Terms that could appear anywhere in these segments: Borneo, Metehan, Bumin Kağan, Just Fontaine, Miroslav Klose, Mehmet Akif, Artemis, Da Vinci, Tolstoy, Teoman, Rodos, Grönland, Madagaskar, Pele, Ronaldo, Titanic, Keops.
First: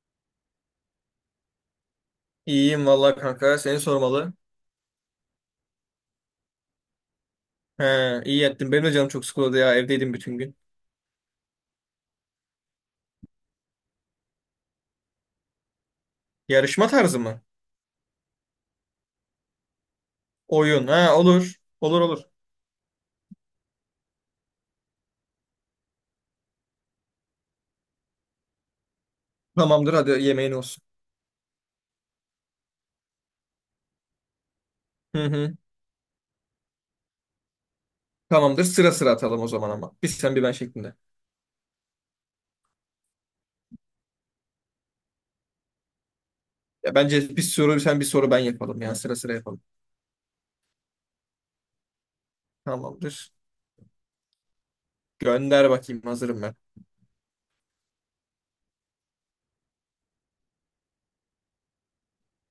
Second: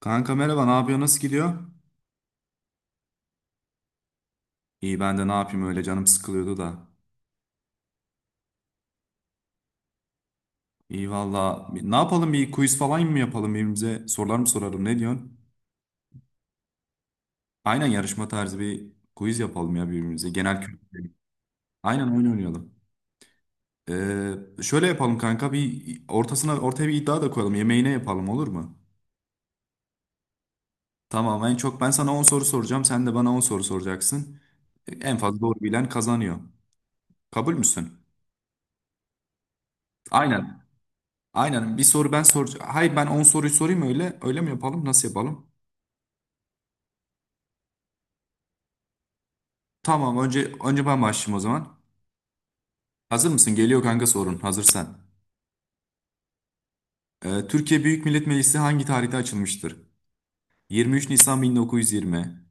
Kanka merhaba, ne yapıyor? Nasıl gidiyor? İyiyim vallahi kanka. Seni sormalı. İyi ben de ne yapayım öyle canım sıkılıyordu da. He, iyi ettin. Benim de canım çok sıkıldı ya. Evdeydim bütün gün. İyi valla. Ne yapalım bir quiz falan mı yapalım birbirimize? Sorular mı soralım ne diyorsun? Yarışma tarzı mı? Aynen yarışma tarzı bir quiz yapalım ya birbirimize. Genel Oyun. kültür. Ha, olur. Olur Aynen olur. oyun oynayalım. Şöyle yapalım kanka bir ortasına ortaya bir iddia da koyalım. Yemeğine yapalım olur mu? Tamamdır, hadi yemeğin olsun. Tamam en çok ben sana 10 soru soracağım. Sen de bana 10 soru soracaksın. En Hı fazla hı. doğru bilen kazanıyor. Kabul müsün? Tamamdır. Sıra sıra atalım o zaman ama. Bir sen bir ben Aynen. şeklinde. Aynen bir soru ben soracağım. Hayır ben 10 soruyu sorayım öyle. Öyle mi yapalım? Nasıl yapalım? Ya bence bir soru sen bir soru ben yapalım ya. Sıra sıra yapalım. Tamam önce ben başlayayım o zaman. Hazır Tamamdır. mısın? Geliyor kanka sorun. Hazırsan. Gönder bakayım. Hazırım ben. Türkiye Büyük Millet Meclisi hangi tarihte açılmıştır? 23 Nisan 1920,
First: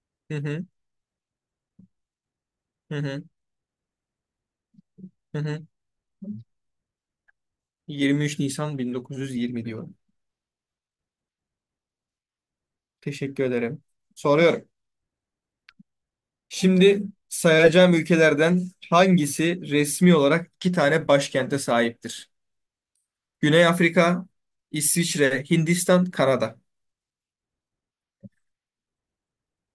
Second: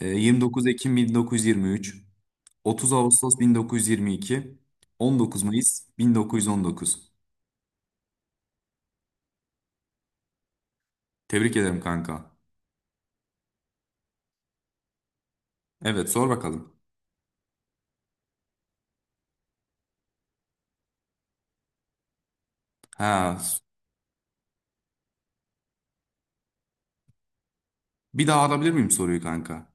Hı hı. 29 Ekim 1923, 30 Hı hı. Ağustos 1922, Hı 19 hı. Mayıs 1919. 23 Nisan 1920 diyorum. Tebrik ederim kanka. Teşekkür ederim. Soruyorum. Evet sor bakalım. Şimdi sayacağım ülkelerden hangisi resmi olarak iki tane başkente sahiptir? Ha, Güney Afrika, İsviçre, Hindistan, Kanada. bir daha alabilir miyim soruyu kanka?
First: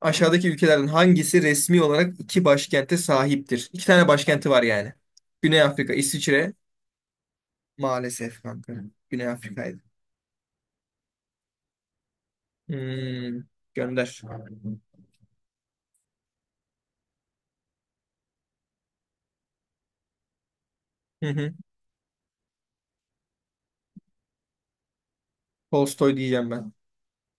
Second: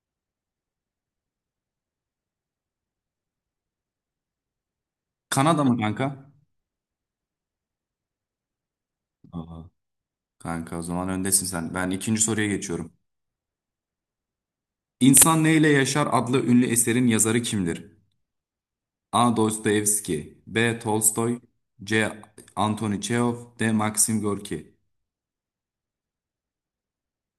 Aşağıdaki ülkelerden hangisi resmi olarak iki başkente sahiptir? İki tane başkenti var yani. Güney Kanada mı Afrika, kanka? İsviçre. Maalesef kanka. Güney Aa. Afrika'ydı. Kanka o zaman öndesin sen. Ben ikinci soruya geçiyorum. Hmm, gönder. İnsan Neyle Yaşar adlı ünlü eserin yazarı kimdir? A. Dostoyevski B. Hı Tolstoy hı. C. Anthony Çehov D. Maxim Gorki. Tolstoy diyeceğim ben.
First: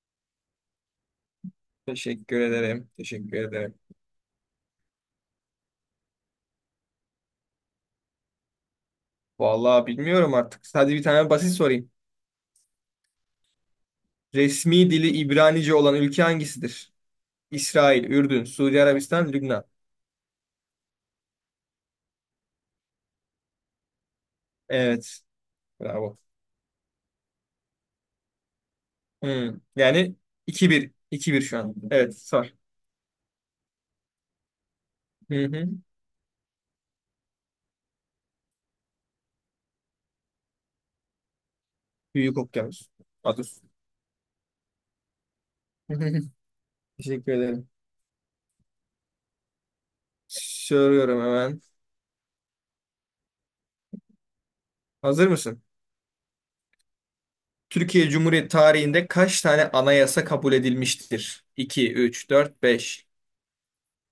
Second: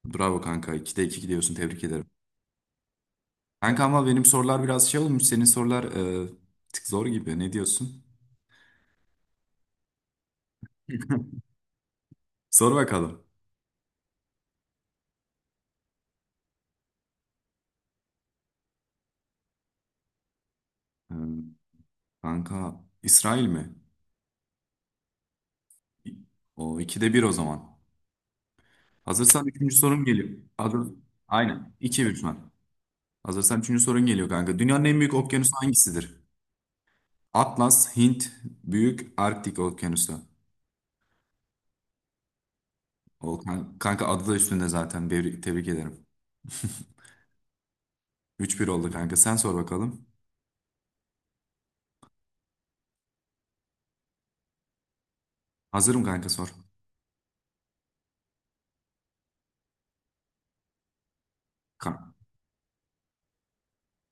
Bravo kanka. 2'de 2 gidiyorsun. Tebrik ederim. Teşekkür ederim. Teşekkür ederim. Kanka ama benim sorular biraz şey olmuş. Senin sorular bir tık zor gibi. Ne diyorsun? Vallahi bilmiyorum artık. Hadi bir tane basit sorayım. Sor bakalım. Resmi dili İbranice olan ülke hangisidir? İsrail, Ürdün, Suudi Arabistan, Lübnan. E, kanka İsrail mi? Evet. Bravo. O 2'de bir o zaman. Hazırsan Hmm. üçüncü sorum Yani geliyor. iki Hazır. bir, iki bir şu Aynen. an. iki bir Evet. şu an. Sar. Hazırsan üçüncü sorun geliyor kanka. Dünyanın en büyük Hı okyanusu hı. hangisidir? Atlas, Hint, Büyük Arktik Okyanusu. Büyük okyanus. O Ados. Kanka adı da üstünde zaten. Bir, tebrik ederim. Teşekkür ederim. Üç bir oldu kanka. Sen sor bakalım. Soruyorum hemen. Hazır mısın? Hazırım kanka sor. Türkiye Cumhuriyeti tarihinde kaç tane anayasa kabul edilmiştir? Ka 2, 3, 4, 5.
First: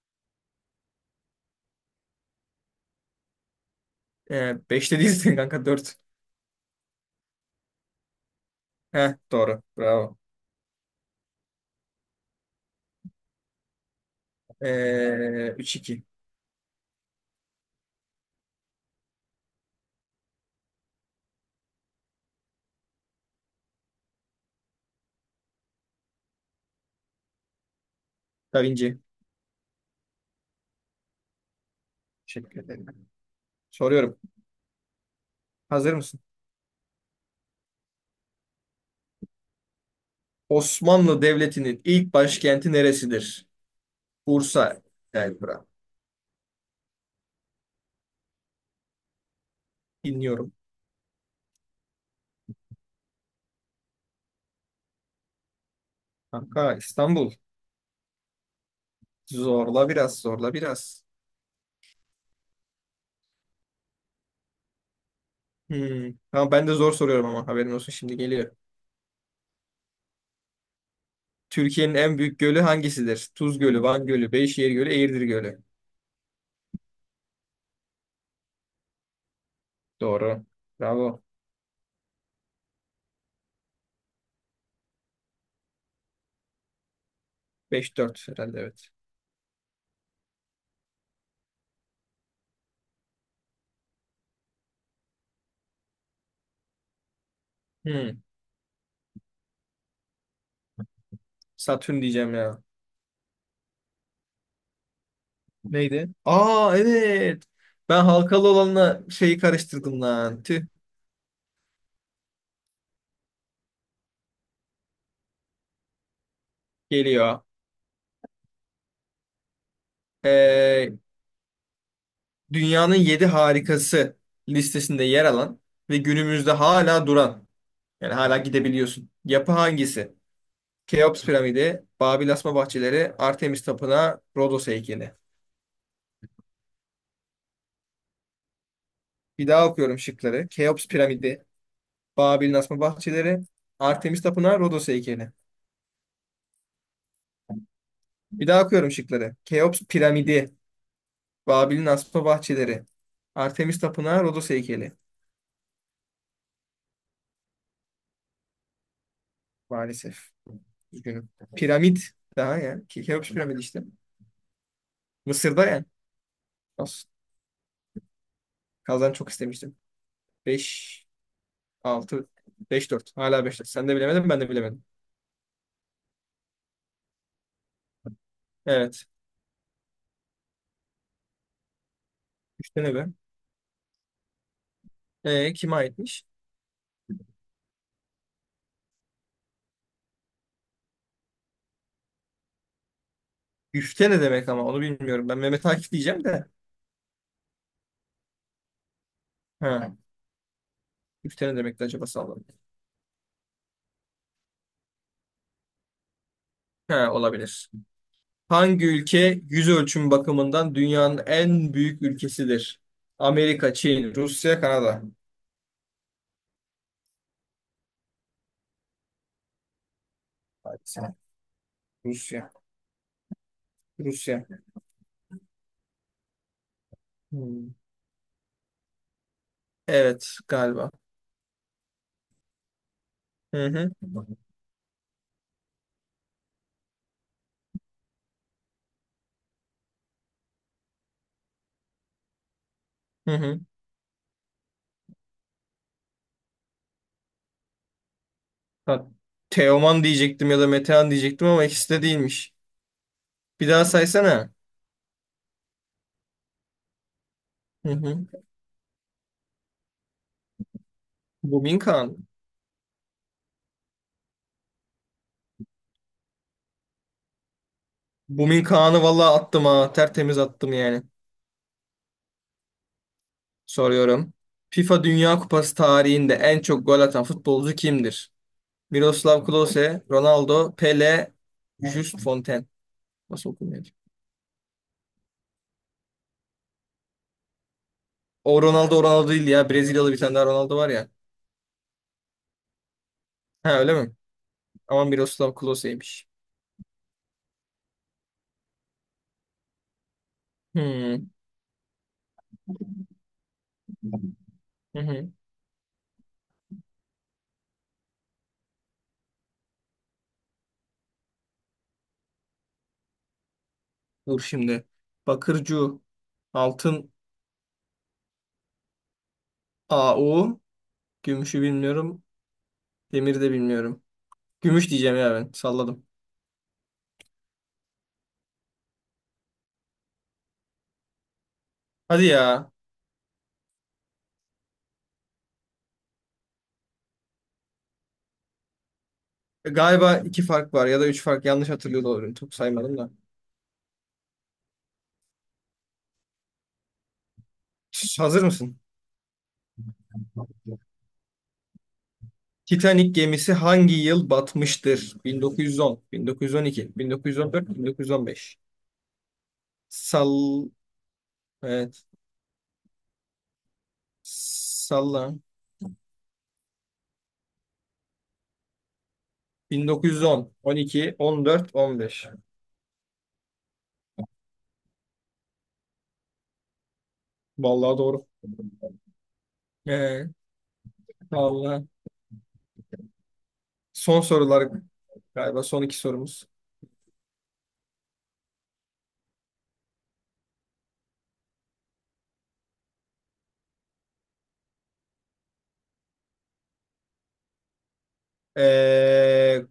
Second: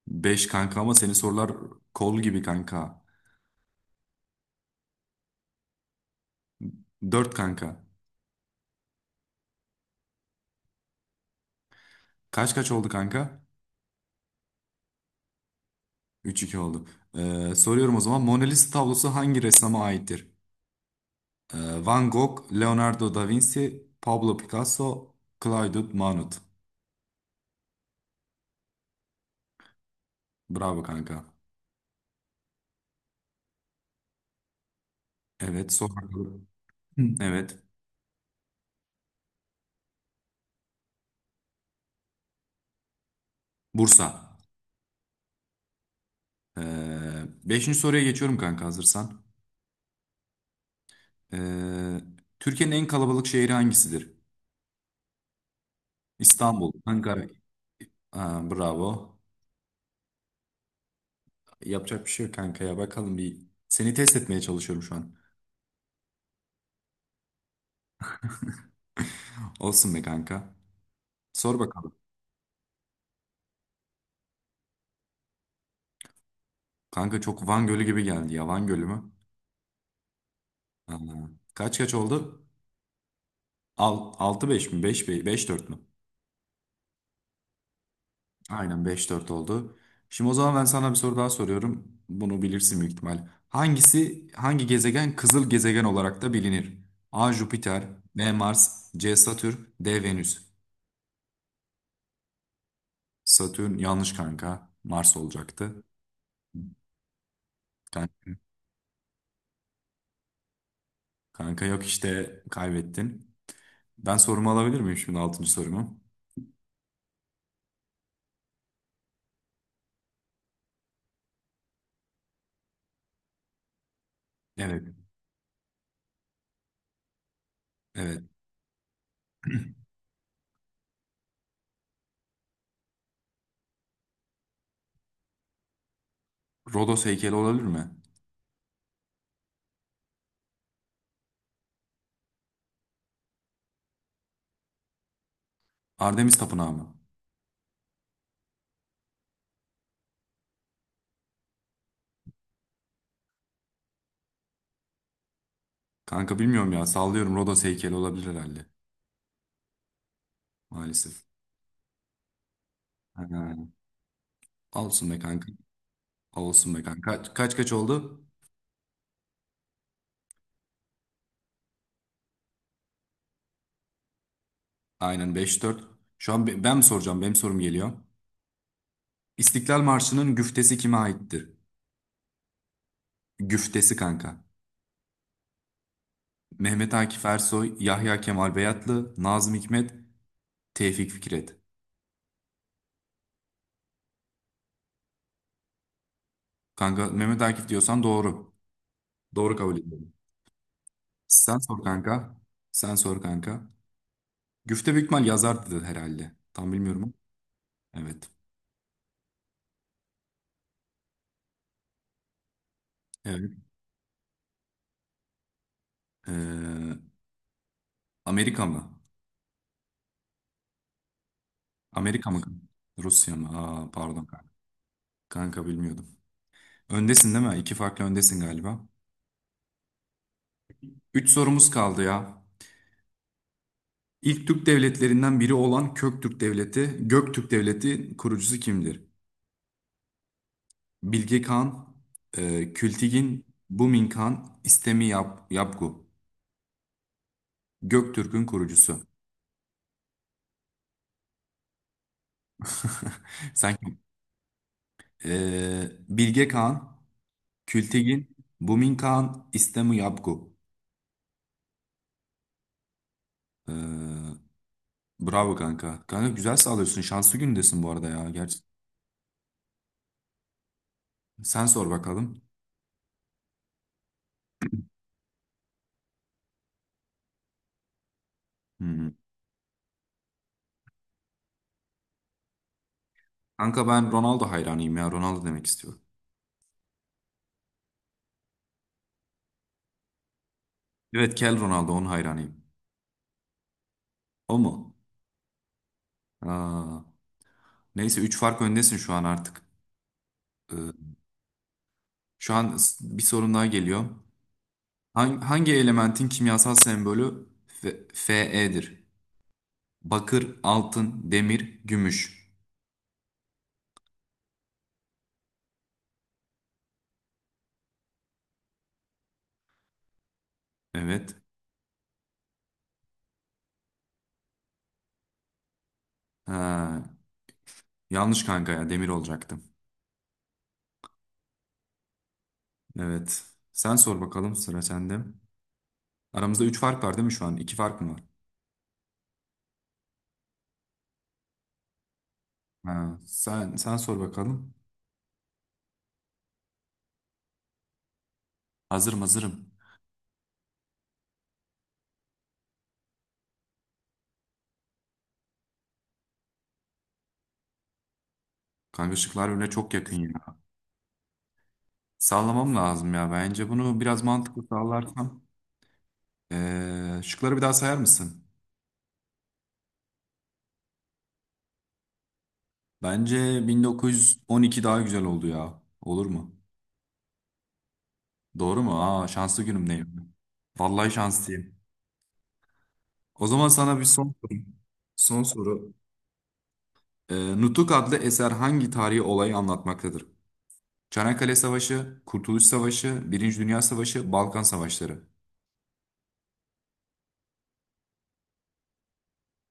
5 kanka ama senin sorular kol gibi kanka. 5 değilsin kanka 4. 4 kanka. Heh, doğru. Bravo. Kaç kaç oldu kanka? 3, 2. Üç iki oldu. Soruyorum o zaman. Mona Lisa tablosu hangi ressama aittir? Van Gogh, Leonardo da Vinci, Pablo Picasso, Claude Monet. Da Vinci. Bravo kanka. Teşekkür ederim. Soruyorum. Evet, sor Hazır mısın? bakalım. Hı, evet, Osmanlı Devleti'nin ilk başkenti neresidir? Bursa. Bursa, Elbra. Ee, beşinci soruya geçiyorum kanka hazırsan. Dinliyorum. Ee, Türkiye'nin en kalabalık şehri hangisidir? İstanbul, Kanka Ankara. İstanbul. Aa, bravo. Zorla biraz, zorla biraz. Yapacak bir şey yok kanka ya. Bakalım bir seni test etmeye çalışıyorum şu an. Hmm. Tamam, ben de zor soruyorum ama haberin olsun, şimdi geliyor. Olsun be kanka. Sor bakalım. Türkiye'nin en büyük gölü hangisidir? Tuz Gölü, Van Gölü, Beyşehir Gölü, Eğirdir Gölü. Kanka çok Van Gölü gibi geldi ya. Van Gölü mü? Doğru. Aa, Bravo. kaç kaç oldu? Altı beş mi? Beş dört mü? Beş dört herhalde, Aynen evet. beş dört oldu. Şimdi o zaman ben sana bir soru daha soruyorum. Bunu bilirsin büyük ihtimal. Hangi gezegen kızıl gezegen olarak da bilinir? A. Jüpiter, Hmm. B. Mars, C. Satürn, D. Venüs. Satürn diyeceğim ya. Satürn yanlış kanka. Mars olacaktı. Neydi? Aa, evet. Ben Kan- halkalı olanla şeyi karıştırdım lan. Tüh. Kanka, yok işte kaybettin. Ben sorumu alabilir miyim şimdi altıncı sorumu? Geliyor. Ee, dünyanın 7 harikası Evet. listesinde yer alan ve günümüzde hala duran, yani Evet. hala gidebiliyorsun. Yapı hangisi? Keops piramidi, Babil asma bahçeleri, Artemis tapınağı, Rodos heykeli. Rodos heykeli olabilir mi? Bir daha okuyorum şıkları. Keops piramidi, Babil'in asma bahçeleri, Artemis tapınağı, Rodos heykeli. Artemis Tapınağı mı? Bir daha okuyorum şıkları. Keops piramidi, Babil'in asma bahçeleri, Artemis tapınağı, Rodos heykeli. Kanka bilmiyorum ya sallıyorum Rodos heykeli olabilir herhalde. Maalesef. Maalesef. Üzgünüm. Piramit daha yani. Ha, Keops piramidi işte. olsun be kanka. Mısır'da yani. Olsun be Nasıl kanka. Kaç kaç, kaç oldu? Kazan çok istemiştim. 5 altı, 5 dört. Hala 5, 4. Sen de bilemedin, ben de bilemedim. Aynen beş dört. Şu an ben mi soracağım? Benim sorum geliyor. Evet. İstiklal Marşı'nın güftesi kime aittir? 3 tane be. Güftesi kanka. E, kime aitmiş? Mehmet Akif Ersoy, Yahya Kemal Beyatlı, Nazım Hikmet, Tevfik Fikret. 3 tane demek ama onu bilmiyorum. Ben Mehmet Akif diyeceğim de. Kanka Mehmet Akif diyorsan doğru. Doğru kabul Ha. ediyorum. 3 tane Sen demek sor de, acaba kanka. sallam. Sen sor kanka. Güfte büyük ihtimal yazardı herhalde. Tam bilmiyorum Ha, ama. olabilir. Evet. Hangi ülke yüz ölçümü bakımından dünyanın en büyük ülkesidir? Evet. Amerika, Çin, Rusya, Kanada. Ee, Amerika mı? Hadi sen. Amerika mı? Rusya. Rusya mı? Aa, pardon Rusya. kanka. Kanka bilmiyordum. Öndesin değil mi? İki Hmm. farklı öndesin galiba. Evet, galiba. Üç sorumuz kaldı ya. Hı hı. İlk Türk devletlerinden biri olan Köktürk Devleti, Göktürk Devleti kurucusu kimdir? Bilge Kağan, Hı Kültigin, hı. Bumin Kağan, İstemi Yapgu. Göktürk'ün kurucusu. Ha, Teoman diyecektim ya da Metehan diyecektim ama ikisi de değilmiş. Bir daha Sanki saysana. e, Bilge Kağan, Hı hı. Kültigin, Bumin Kağan, İstemi Yapgu. Bumin Kağan. E, bravo kanka. Kanka güzel sağlıyorsun. Şanslı gündesin bu arada ya. Gerçi Bumin Kağan'ı valla attım ha. Tertemiz attım yani. sen sor bakalım. Soruyorum. FIFA Dünya Kupası tarihinde en çok gol atan futbolcu kimdir? Hmm. Miroslav Klose, Ronaldo, Pele, Just Fontaine. Nasıl okunuyor? Kanka ben Ronaldo hayranıyım ya. Ronaldo demek istiyorum. O Ronaldo o Ronaldo değil ya. Brezilyalı bir tane daha Ronaldo var ya. Evet Kel Ronaldo onun hayranıyım. Ha, öyle mi? O mu? Ama Miroslav Klose'ymiş. Aa, neyse 3 fark öndesin şu an artık. Ee, Hmm. şu an bir sorun daha geliyor. Hı hı. Hangi elementin kimyasal sembolü Fe'dir? Bakır, altın, demir, gümüş. Dur şimdi. Bakırcu. Altın Au. Evet. Gümüşü bilmiyorum. Demiri de bilmiyorum. Gümüş diyeceğim ya ben. Salladım. Ha, yanlış kanka ya demir olacaktım. Hadi ya. Evet. Sen sor bakalım sıra sende. Aramızda 3 fark var değil mi şu an? 2 fark mı var? E, galiba iki fark var ya da üç fark. Yanlış hatırlıyor da olabilirim. Çok saymadım da. Ha, sen sor bakalım. Şş, hazır mısın? Hazırım hazırım. Titanic gemisi hangi yıl batmıştır? 1910, 1912, 1914, 1915. Kanka şıklar öyle çok yakın ya. Sal... Evet. Sallamam lazım ya. Bence bunu biraz mantıklı Salla. sallarsam. Şıkları bir daha sayar mısın? 1910, 12, 14, 15. Bence 1912 daha güzel oldu ya. Olur mu? Vallahi doğru. Doğru mu? Aa şanslı Ee, günümdeyim. Vallahi şanslıyım. vallahi. O zaman sana bir Son son soru. sorular Son galiba son soru. iki sorumuz. Nutuk adlı eser hangi tarihi olayı anlatmaktadır? Çanakkale Savaşı, Kurtuluş Savaşı, Birinci Dünya Savaşı, Balkan Savaşları. Ee,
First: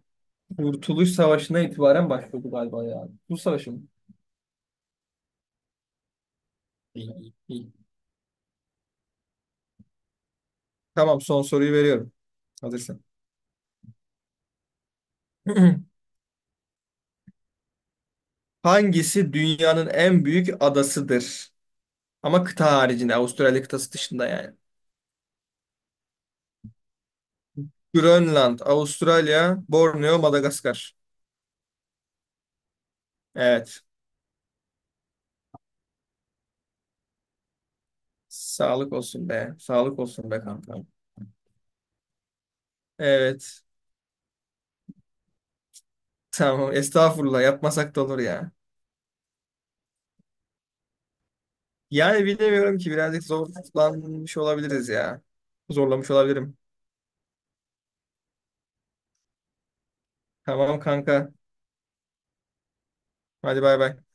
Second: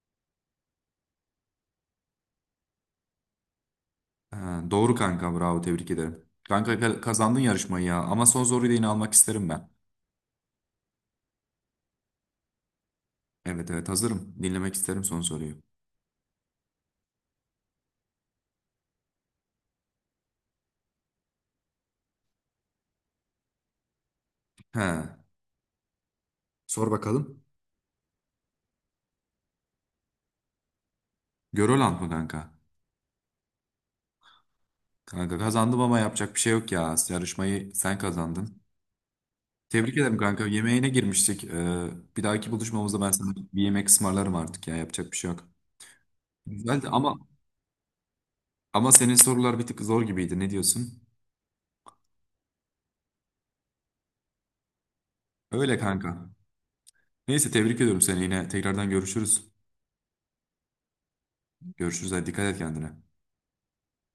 Kurtuluş Savaşı'na itibaren başladı galiba ya. Bu savaşı mı? Ha, doğru kanka bravo tebrik ederim. Kanka İyi, iyi, kazandın iyi. yarışmayı ya ama son soruyu da yine almak isterim ben. Tamam, son soruyu veriyorum. Hazırsın. Evet evet hazırım. Dinlemek isterim son soruyu. Hangisi dünyanın en büyük adasıdır? Ama kıta haricinde, Avustralya kıtası dışında yani. He. Sor bakalım. Grönland, Avustralya, Borneo, Madagaskar. Görolant mı kanka? Evet. Kanka kazandım ama yapacak bir şey yok ya. Yarışmayı sen kazandın. Sağlık olsun be. Tebrik Sağlık ederim olsun be kanka. kanka. Yemeğine girmiştik. Bir dahaki buluşmamızda ben sana bir Evet. yemek ısmarlarım artık ya. Yapacak bir şey yok. Tamam. Güzeldi ama Estağfurullah. Yapmasak da olur ya. Senin sorular bir tık zor gibiydi. Ne diyorsun? Yani bilemiyorum ki, birazcık zorlanmış olabiliriz ya. Öyle Zorlamış kanka. olabilirim. Neyse tebrik ediyorum seni yine. Tekrardan görüşürüz. Tamam kanka. Görüşürüz. Hadi dikkat et kendine. Hadi bay bay.